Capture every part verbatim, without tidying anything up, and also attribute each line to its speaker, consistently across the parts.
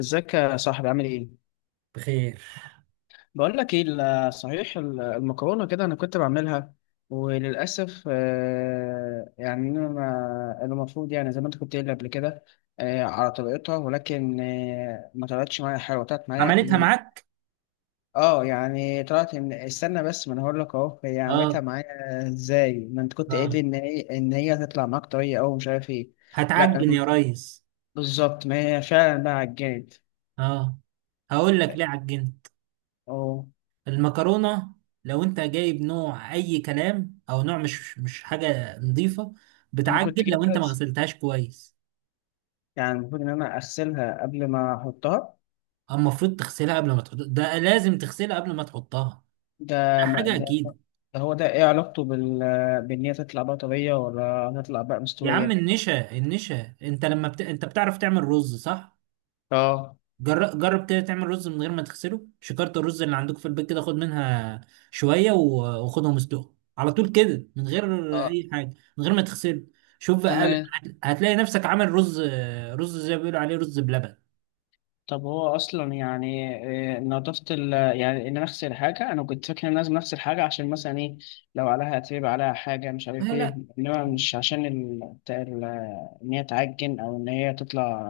Speaker 1: ازيك يا صاحبي، عامل ايه؟
Speaker 2: بخير.
Speaker 1: بقول لك ايه، ال- صحيح ال- المكرونه كده انا كنت بعملها. وللاسف آه، يعني انا ما- المفروض يعني زي ما انت كنت قايل قبل كده، آه، على طريقتها، ولكن آه، ما طلعتش معايا حلوه، طلعت معايا
Speaker 2: عملتها
Speaker 1: ال-
Speaker 2: معاك.
Speaker 1: اه يعني طلعت. من، استنى بس، ما انا هقول لك اهو هي عملتها
Speaker 2: اه،
Speaker 1: معايا ازاي ما انت كنت قايل
Speaker 2: اه.
Speaker 1: لي ان هي ان هي هتطلع معاك طريه او مش عارف ايه. لا،
Speaker 2: هتعجن
Speaker 1: الم-
Speaker 2: يا ريس؟
Speaker 1: بالظبط، ما هي فعلا بقى عجنت.
Speaker 2: اه. هقول لك ليه عجنت.
Speaker 1: اه.
Speaker 2: المكرونة، لو انت جايب نوع اي كلام او نوع مش مش حاجة نظيفة
Speaker 1: انا
Speaker 2: بتعجن
Speaker 1: كنت
Speaker 2: لو
Speaker 1: جايبها،
Speaker 2: انت ما غسلتهاش كويس.
Speaker 1: يعني المفروض ان انا اغسلها قبل ما احطها.
Speaker 2: اما المفروض تغسلها قبل ما تحط، ده لازم تغسلها قبل ما تحطها،
Speaker 1: ده
Speaker 2: ده
Speaker 1: ما
Speaker 2: حاجة
Speaker 1: ده,
Speaker 2: اكيد.
Speaker 1: ده هو ده ايه علاقته بال بان هي تطلع بقى طريه ولا هتطلع بقى
Speaker 2: يا عم
Speaker 1: مستويه؟
Speaker 2: النشا النشا، انت لما بت... انت بتعرف تعمل رز، صح؟
Speaker 1: اه،
Speaker 2: جر- جرب كده تعمل رز من غير ما تغسله، شكارة الرز اللي عندك في البيت كده خد منها شوية و- وخدهم اسلقهم على طول كده من غير
Speaker 1: اه،
Speaker 2: أي حاجة، من غير ما تغسله. شوف بقى، قابل
Speaker 1: تمام.
Speaker 2: هت- هتلاقي نفسك عامل رز، رز زي ما بيقولوا عليه رز بلبن.
Speaker 1: طب هو اصلا يعني آه، نظافه ال يعني ان انا اغسل حاجه، انا كنت فاكر ان لازم اغسل حاجه عشان مثلا ايه، لو عليها اتربه، عليها حاجه مش
Speaker 2: لا
Speaker 1: عارف ايه،
Speaker 2: لا
Speaker 1: انما مش عشان ال... بتاع ال- ان هي تعجن او ان هي تطلع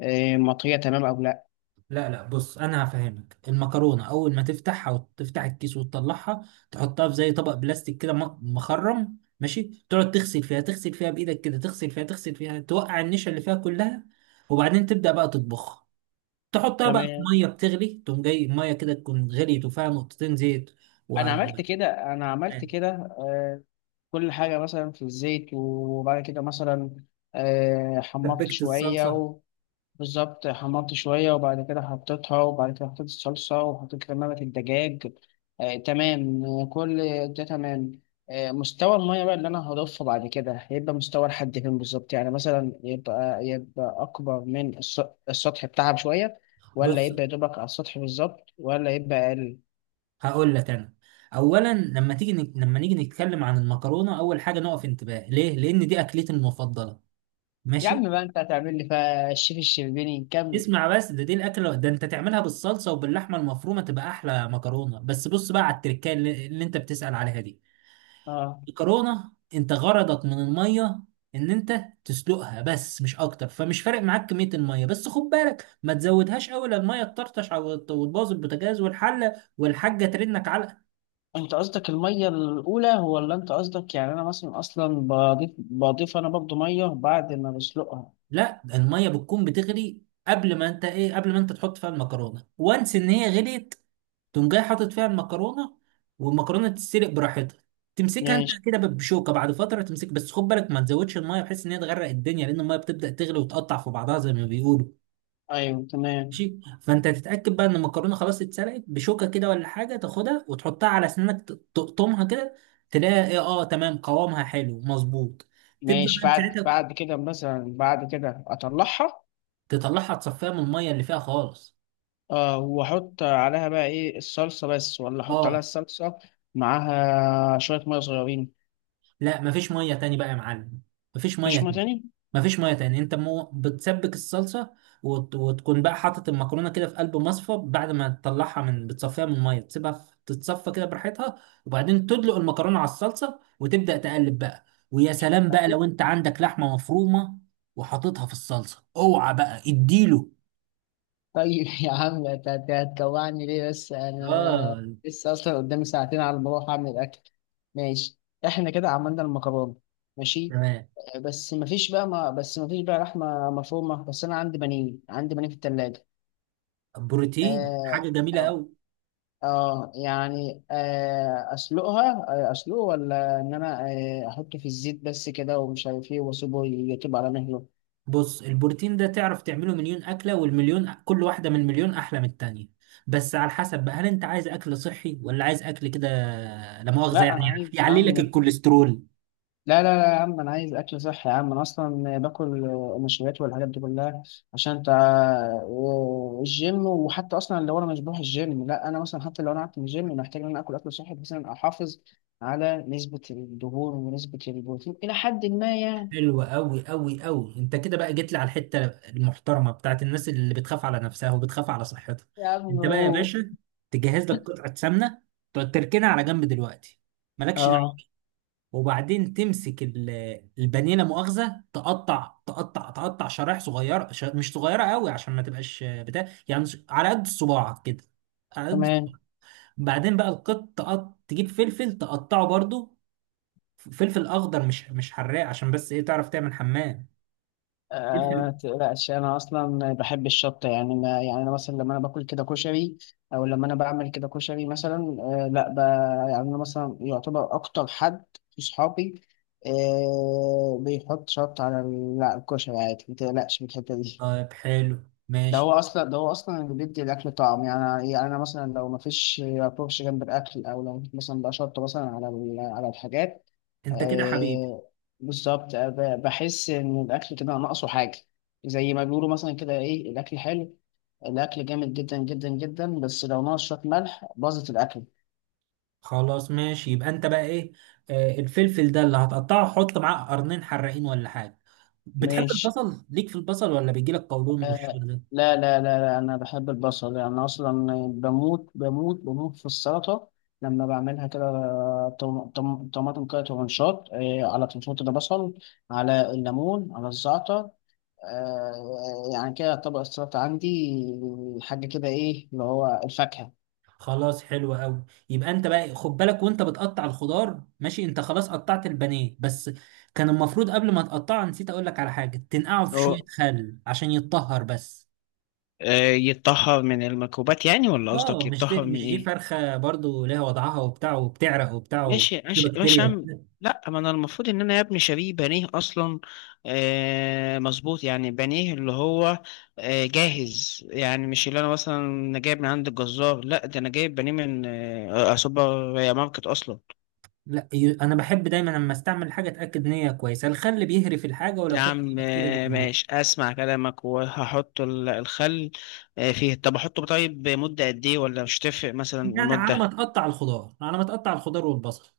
Speaker 1: آه، مطريه، تمام او لا؟
Speaker 2: لا لا، بص أنا هفهمك. المكرونة أول ما تفتحها وتفتح الكيس وتطلعها، تحطها في زي طبق بلاستيك كده م- مخرم، ماشي، تقعد تغسل فيها، تغسل فيها بإيدك كده، تغسل فيها تغسل فيها، توقع النشا اللي فيها كلها. وبعدين تبدأ بقى تطبخها، تحطها بقى في
Speaker 1: تمام.
Speaker 2: ميه بتغلي، تقوم جاي الميه كده تكون غليت وفيها نقطتين زيت
Speaker 1: انا عملت كده، انا عملت
Speaker 2: وسبكت
Speaker 1: كده. آه، كل حاجه مثلا في الزيت، وبعد كده مثلا آه، حمرت شويه
Speaker 2: الصلصه.
Speaker 1: و- بالظبط، حمرت شويه وبعد كده حطيتها، وبعد كده حطيت الصلصه، وحطيت كمامه الدجاج. آه، تمام. آه، كل ده تمام. آه، مستوى الميه بقى اللي انا هضيفه بعد كده هيبقى مستوى لحد فين بالظبط؟ يعني مثلا يبقى يبقى اكبر من الس- السطح بتاعها بشويه، ولا
Speaker 2: بص
Speaker 1: يبقى يدوبك على السطح بالظبط، ولا يبقى اقل؟
Speaker 2: هقول لك انا، اولا لما تيجي نك... لما نيجي نتكلم عن المكرونه، اول حاجه نقف انتباه ليه، لان دي اكلتي المفضله،
Speaker 1: يا
Speaker 2: ماشي؟
Speaker 1: عم بقى، انت هتعمل لي فيها الشيف الشربيني؟ نكمل.
Speaker 2: اسمع بس، ده دي الاكله ده انت تعملها بالصلصه وباللحمه المفرومه تبقى احلى مكرونه. بس بص بقى على التركه اللي, اللي انت بتسأل عليها دي،
Speaker 1: اه،
Speaker 2: الكرونة انت غرضك من المية ان انت تسلقها بس مش اكتر، فمش فارق معاك كمية المية، بس خد بالك ما تزودهاش قوي لا المية تطرطش او وتبوظ البوتاجاز والحلة والحاجة ترنك علقة.
Speaker 1: انت قصدك الميه الاولى ولا انت قصدك يعني انا مثلا اصلا بضيف، بضيف انا برضه ميه بعد ما بسلقها؟
Speaker 2: لا المية بتكون بتغلي قبل ما انت ايه، قبل ما انت تحط فيها المكرونة، وانس ان هي غليت تقوم جاي حاطط فيها المكرونة، والمكرونة تتسلق براحتها، تمسكها انت
Speaker 1: ماشي.
Speaker 2: كده بشوكة بعد فترة تمسك. بس خد بالك ما تزودش المية بحيث ان هي تغرق الدنيا، لان المية بتبدأ تغلي وتقطع في بعضها زي ما بيقولوا.
Speaker 1: ايوه، تمام.
Speaker 2: ماشي، فانت تتاكد بقى ان المكرونه خلاص اتسلقت بشوكه كده ولا حاجه، تاخدها وتحطها على اسنانك ت- تقطمها كده، تلاقيها ايه، اه تمام قوامها حلو مظبوط. تبدا
Speaker 1: ماشي،
Speaker 2: بقى
Speaker 1: بعد
Speaker 2: ساعتها
Speaker 1: بعد كده مثلا بعد كده اطلعها.
Speaker 2: تطلعها، تصفيها من الميه اللي فيها خالص.
Speaker 1: اه، واحط عليها بقى ايه؟ الصلصه بس، ولا احط عليها
Speaker 2: اه.
Speaker 1: الصلصه معاها شويه ميه صغيرين؟
Speaker 2: لا مفيش ميه تاني بقى يا معلم، مفيش ميه
Speaker 1: مفيش ميه
Speaker 2: تاني.
Speaker 1: تاني.
Speaker 2: مفيش ميه تاني، انت مو بتسبك الصلصه وت... وتكون بقى حاطط المكرونه كده في قلب مصفى بعد ما تطلعها من بتصفيها من الميه، تسيبها في... تتصفى كده براحتها، وبعدين تدلق المكرونه على الصلصه وتبدا تقلب بقى. ويا سلام بقى لو انت عندك لحمه مفرومه وحاططها في الصلصه، اوعى بقى اديله.
Speaker 1: طيب يا عم، هت- هت- هتجوعني ليه بس؟ انا
Speaker 2: اه
Speaker 1: لسه اصلا قدامي ساعتين على ما اروح اعمل الاكل. ماشي، احنا كده عملنا المكرونه. ماشي.
Speaker 2: تمام.
Speaker 1: آه، بس مفيش بقى، ما بس مفيش بقى لحمه مفرومه، بس انا عندي بانيه، عندي بانيه في التلاجة.
Speaker 2: بروتين حاجه
Speaker 1: اه.
Speaker 2: جميله
Speaker 1: آه،
Speaker 2: قوي.
Speaker 1: آه، يعني آه اسلقها، آه، اسلقه ولا ان انا آه احطه في الزيت بس كده ومش عارف ايه واسيبه يطيب على مهله؟
Speaker 2: بص البروتين ده تعرف تعمله مليون أكلة، والمليون كل واحدة من مليون أحلى من التانية. بس على حسب بقى، هل أنت عايز أكل صحي ولا عايز أكل كده، لا مؤاخذة
Speaker 1: لا
Speaker 2: يعني،
Speaker 1: انا عايز يا
Speaker 2: يعلي لك
Speaker 1: عم.
Speaker 2: الكوليسترول.
Speaker 1: لا، لا، لا يا عم، انا عايز اكل صحي يا عم، انا اصلا باكل نشويات والحاجات دي كلها، عشان انت الجيم، وحتى اصلا لو انا مش بروح الجيم، لا انا مثلا حتى لو انا قعدت من الجيم، محتاج ان انا اكل اكل صحي بحيث ان أنا احافظ على نسبة الدهون ونسبة البروتين الى حد ما يعني.
Speaker 2: حلو أوي أوي أوي، أنت كده بقى جيت لي على الحتة المحترمة بتاعت الناس اللي بتخاف على نفسها وبتخاف على صحتها.
Speaker 1: يا عم.
Speaker 2: أنت بقى يا باشا تجهز لك قطعة سمنة، تقعد تركنها على جنب دلوقتي، مالكش.
Speaker 1: اه،
Speaker 2: وبعدين تمسك ال- البانيه، لا مؤاخذه، تقطع تقطع تقطع شرايح صغيره، ش- مش صغيره قوي عشان ما تبقاش بتاع يعني، ش- على قد صباعك كده، على قد
Speaker 1: تمام.
Speaker 2: صباعك. بعدين بقى القط تقط... تجيب فلفل تقطعه برضو، ف- فلفل اخضر مش مش حراق، عشان بس ايه، تعرف تعمل حمام
Speaker 1: آه، ما
Speaker 2: فلفل.
Speaker 1: تقلقش، انا اصلا بحب الشطه يعني، ما يعني انا مثلا لما انا باكل كده كشري او لما انا بعمل كده كشري مثلا، آه لا ب... يعني انا مثلا يعتبر اكتر حد في صحابي آه بيحط شطه على ال- لا، الكشري عادي، ما تقلقش من الحته دي.
Speaker 2: طيب حلو،
Speaker 1: ده هو
Speaker 2: ماشي.
Speaker 1: اصلا ده هو اصلا اللي بيدي الاكل طعم. يعني يعني انا مثلا لو ما فيش فرش جنب الاكل، او لو مثلا بقى شطه مثلا على ال- على الحاجات.
Speaker 2: انت كده حبيبي.
Speaker 1: آه، بالظبط. آه، ب- بحس ان الاكل كده ناقصه حاجه، زي ما بيقولوا مثلا كده. ايه الاكل حلو، الاكل جامد جدا جدا جدا، بس لو ناقص شويه ملح باظت الاكل.
Speaker 2: خلاص ماشي، يبقى انت بقى ايه، آه الفلفل ده اللي هتقطعه حط معاه قرنين حراقين ولا حاجه. بتحب
Speaker 1: ماشي.
Speaker 2: البصل؟ ليك في البصل ولا بيجيلك قولون
Speaker 1: آه.
Speaker 2: والشغل ده؟
Speaker 1: لا، لا، لا، لا، انا بحب البصل، يعني انا اصلا بموت بموت بموت في السلطه لما بعملها كده. طم- طم- طماطم كده ترنشات، آه، على تنشوط، ده بصل، على الليمون، على الزعتر. آه، يعني كده يعتبر السلطة عندي حاجة كده، إيه اللي هو، الفاكهة.
Speaker 2: خلاص حلو قوي. يبقى انت بقى خد بالك وانت بتقطع الخضار، ماشي، انت خلاص قطعت البانيه بس كان المفروض قبل ما تقطعه، نسيت اقول لك على حاجه، تنقعه في شويه
Speaker 1: اه.
Speaker 2: خل عشان يتطهر بس.
Speaker 1: آه، يتطهر من الميكروبات يعني، ولا قصدك
Speaker 2: اه مش
Speaker 1: يتطهر
Speaker 2: دي
Speaker 1: من
Speaker 2: مش دي
Speaker 1: ايه؟
Speaker 2: فرخه برضو ليها وضعها وبتاع، وبتعرق وبتاع، وفي
Speaker 1: ماشي، ماشي، ماشي يا
Speaker 2: بكتيريا.
Speaker 1: عم. لا، ما انا المفروض ان انا يا ابني شاريه بانيه اصلا. آه، مظبوط، يعني بانيه اللي هو آه جاهز، يعني مش اللي انا مثلا جايب من عند الجزار، لا ده انا جايب بانيه من آه آه، سوبر ماركت اصلا.
Speaker 2: لا ي- انا بحب دايما لما استعمل حاجه اتاكد ان هي كويسه، الخل بيهري الحاجه ولو
Speaker 1: يا
Speaker 2: فيها
Speaker 1: عم.
Speaker 2: بكتيريا
Speaker 1: آه،
Speaker 2: بيموت.
Speaker 1: ماشي، اسمع كلامك وهحط ال- الخل. آه، فيه. طب احطه طيب، مدة قد ايه ولا مش تفرق مثلا
Speaker 2: يعني على ما
Speaker 1: المدة؟
Speaker 2: تقطع الخضار، على ما تقطع الخضار والبصل.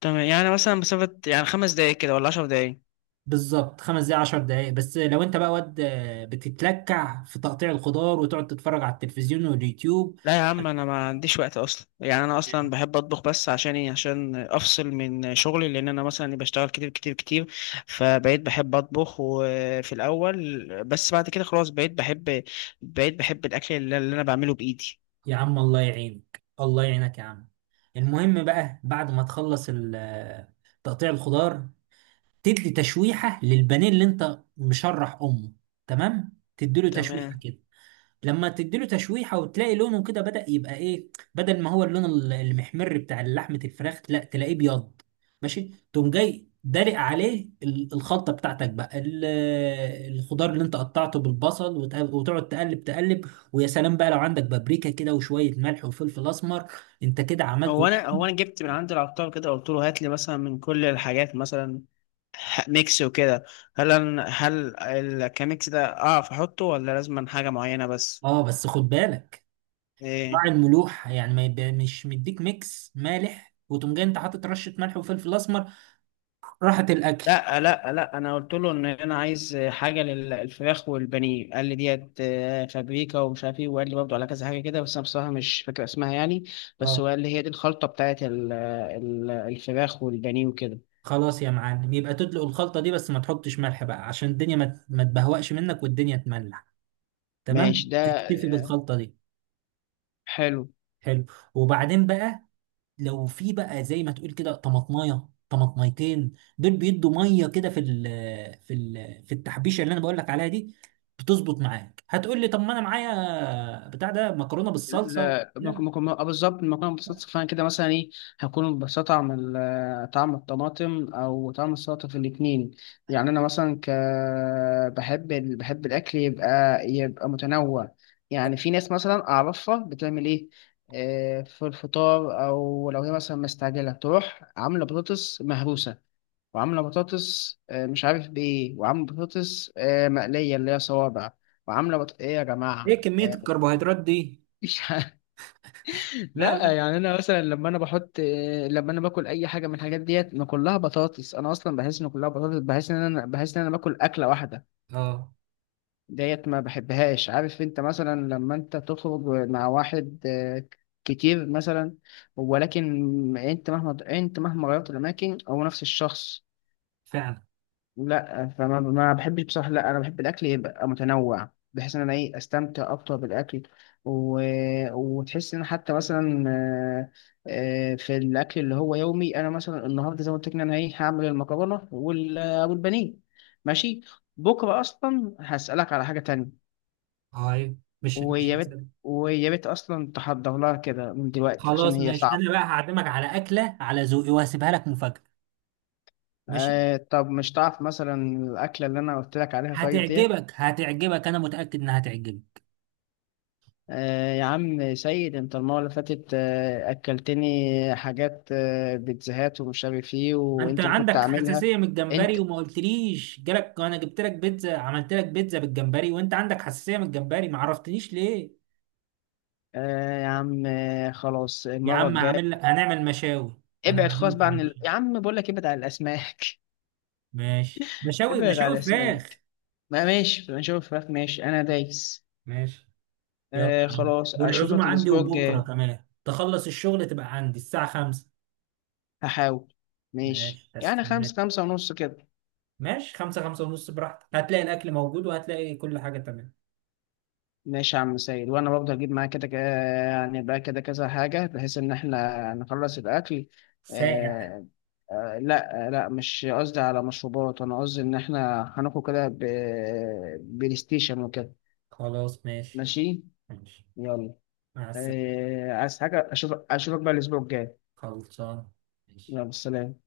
Speaker 1: تمام، يعني مثلا مسافة يعني خمس دقايق كده ولا عشر دقايق؟
Speaker 2: بالظبط، خمس دقايق عشر دقايق، بس لو انت بقى واد آه، بتتلكع في تقطيع الخضار وتقعد تتفرج على التلفزيون واليوتيوب،
Speaker 1: لا يا عم، انا ما عنديش وقت اصلا، يعني انا اصلا بحب اطبخ بس عشان ايه؟ عشان افصل من شغلي، لان انا مثلا بشتغل كتير كتير كتير. فبقيت بحب اطبخ وفي الاول بس، بعد كده خلاص بقيت بحب بقيت بحب الاكل اللي اللي انا بعمله بايدي.
Speaker 2: يا عم الله يعينك، الله يعينك يا عم. المهم بقى بعد ما تخلص ال- آه، تقطيع الخضار، تدي تشويحة للبانيه اللي انت مشرح امه، تمام؟ تديله تشويحة
Speaker 1: تمام.
Speaker 2: كده، لما تديله تشويحه وتلاقي لونه كده بدأ يبقى ايه، بدل ما هو اللون ال- المحمر بتاع لحمه الفراخ، لا تلاقيه ابيض. ماشي، تقوم جاي دلق عليه ال- الخلطه بتاعتك بقى، ال- الخضار اللي انت قطعته بالبصل، وت- وتقعد تقلب تقلب. ويا سلام بقى لو عندك بابريكا كده وشويه ملح وفلفل اسمر، انت كده عملت
Speaker 1: هو انا هو انا جبت من عند العطار كده، قلت له هات لي مثلا من كل الحاجات مثلا، ح- ميكس وكده. هل أنا هل الكاميكس ده اعرف احطه ولا لازم حاجه معينه بس؟
Speaker 2: اه بس خد بالك مع
Speaker 1: إيه؟
Speaker 2: الملوحة، يعني ما يبقى مش مديك ميكس مالح وتقوم جاي انت حاطط رشة ملح وفلفل اسمر، راحت الاكل.
Speaker 1: لا، لا، لا، انا قلت له ان انا عايز حاجه للفراخ والبانيه، قال لي ديت آه، فابريكا ومش عارف ايه، وقال لي برضه على كذا حاجه كده، بس انا بصراحه مش فاكر اسمها يعني. بس
Speaker 2: اه
Speaker 1: هو قال لي هي دي الخلطه بتاعت ال- ال- الفراخ والبانيه وكده.
Speaker 2: خلاص يا معلم، يبقى تدلق الخلطة دي بس ما تحطش ملح بقى، عشان الدنيا ما ما تبهوأش منك والدنيا تملح، تمام؟
Speaker 1: ماشي، ده
Speaker 2: تكتفي بالخلطة دي.
Speaker 1: حلو.
Speaker 2: حلو. وبعدين بقى، لو في بقى زي ما تقول كده طماطمايه طماطميتين، دول بيدوا ميه كده في ال في ال في التحبيشه اللي انا بقول لك عليها دي، بتظبط معاك. هتقول لي طب ما انا معايا بتاع ده مكرونه بالصلصه و...
Speaker 1: لا، ممكن
Speaker 2: لا.
Speaker 1: ممكن، آه، بالظبط، المكرونه بالصلصه، فانا كده مثلا ايه؟ هكون ببساطة طعم ال- طعم الطماطم او طعم السلطه في الاتنين. يعني انا مثلا ك بحب ال... بحب الاكل يبقى يبقى متنوع. يعني في ناس مثلا اعرفها بتعمل ايه؟ آه، في الفطار، او لو هي مثلا مستعجله تروح عامله بطاطس مهروسه، وعامله بطاطس آه، مش عارف بايه، وعامله بطاطس آه، مقليه اللي هي صوابع، وعامله بط... ايه يا
Speaker 2: ايه
Speaker 1: جماعه؟
Speaker 2: كميه
Speaker 1: آه،
Speaker 2: الكربوهيدرات دي؟
Speaker 1: مش،
Speaker 2: لا،
Speaker 1: لا
Speaker 2: لا.
Speaker 1: يعني انا مثلا لما انا بحط، لما انا باكل اي حاجه من الحاجات ديت، ما كلها بطاطس، انا اصلا بحس ان كلها بطاطس، بحس ان انا بحس ان انا باكل اكله واحده.
Speaker 2: اه.
Speaker 1: ديت ما بحبهاش. عارف انت مثلا لما انت تخرج مع واحد آه، كتير مثلا، ولكن انت مهما انت مهما غيرت الاماكن هو نفس الشخص.
Speaker 2: فعلا.
Speaker 1: لا فما ما بحبش بصراحة. لا، أنا بحب الأكل يبقى متنوع، بحيث إن أنا إيه أستمتع أكتر بالأكل، و... وتحس إن حتى مثلا آه، آه، في الأكل اللي هو يومي، أنا مثلا النهاردة زي ما قلت لك إن أنا إيه هعمل المكرونة وال... والبانيه. ماشي. بكرة أصلا هسألك على حاجة تانية،
Speaker 2: اه، أيوة. مش مش
Speaker 1: ويا ريت ويا ريت أصلا تحضر لها كده من دلوقتي عشان
Speaker 2: خلاص
Speaker 1: هي
Speaker 2: ماشي،
Speaker 1: صعبة.
Speaker 2: انا بقى هعزمك على اكله على ذوقي وهسيبها لك مفاجاه، ماشي؟
Speaker 1: آه، طب مش تعرف مثلا الأكلة اللي أنا قلت لك عليها طيب ديت؟
Speaker 2: هتعجبك هتعجبك، انا متاكد انها هتعجبك.
Speaker 1: آه يا عم سيد، انت المرة اللي فاتت آه أكلتني حاجات آه بيتزاهات ومش عارف ايه
Speaker 2: انت
Speaker 1: وانت اللي كنت
Speaker 2: عندك
Speaker 1: عاملها.
Speaker 2: حساسيه من الجمبري
Speaker 1: انت.
Speaker 2: وما قلتليش، جالك انا جبت لك بيتزا، عملت لك بيتزا بالجمبري وانت عندك حساسيه من الجمبري، ما عرفتنيش ليه؟
Speaker 1: آه يا عم، آه خلاص،
Speaker 2: يا
Speaker 1: المرة
Speaker 2: عم هعمل لك،
Speaker 1: الجاية.
Speaker 2: هنعمل مشاوي، انا
Speaker 1: ابعد خالص
Speaker 2: عازمك
Speaker 1: بقى
Speaker 2: على
Speaker 1: عن ال...
Speaker 2: مشاوي.
Speaker 1: يا عم بقول لك، ابعد عن الأسماك.
Speaker 2: ماشي، مشاوي
Speaker 1: ابعد عن
Speaker 2: مشاوي
Speaker 1: الأسماك.
Speaker 2: فراخ.
Speaker 1: ما ماشي نشوف فراخ. ماشي، أنا دايس.
Speaker 2: ماشي يلا يا
Speaker 1: آه،
Speaker 2: عم،
Speaker 1: خلاص
Speaker 2: والعزومه
Speaker 1: أشوفك
Speaker 2: عندي،
Speaker 1: الأسبوع
Speaker 2: وبكره
Speaker 1: الجاي.
Speaker 2: كمان تخلص الشغل تبقى عندي الساعه خمسة.
Speaker 1: هحاول. ماشي،
Speaker 2: ماشي
Speaker 1: يعني خمسة،
Speaker 2: هستناك.
Speaker 1: خمسة ونص كده.
Speaker 2: ماشي، خمسة خمسة ونص، براحتك، هتلاقي الأكل موجود وهتلاقي كل حاجة تمام.
Speaker 1: ماشي يا عم سيد. وانا برضه هجيب معايا كده ك- آه، يعني بقى كده كذا حاجه، بحيث ان احنا نخلص الاكل.
Speaker 2: سائع.
Speaker 1: آه. آه لا، آه، لا مش قصدي على مشروبات، انا قصدي ان احنا هناخد كده ب- بلاي ستيشن وكده.
Speaker 2: خلاص ماشي.
Speaker 1: ماشي.
Speaker 2: ماشي.
Speaker 1: يلا.
Speaker 2: مع السلامة.
Speaker 1: آه، عايز حاجه؟ اشوف اشوفك بقى الاسبوع الجاي.
Speaker 2: خلصان. ماشي.
Speaker 1: يلا، سلام.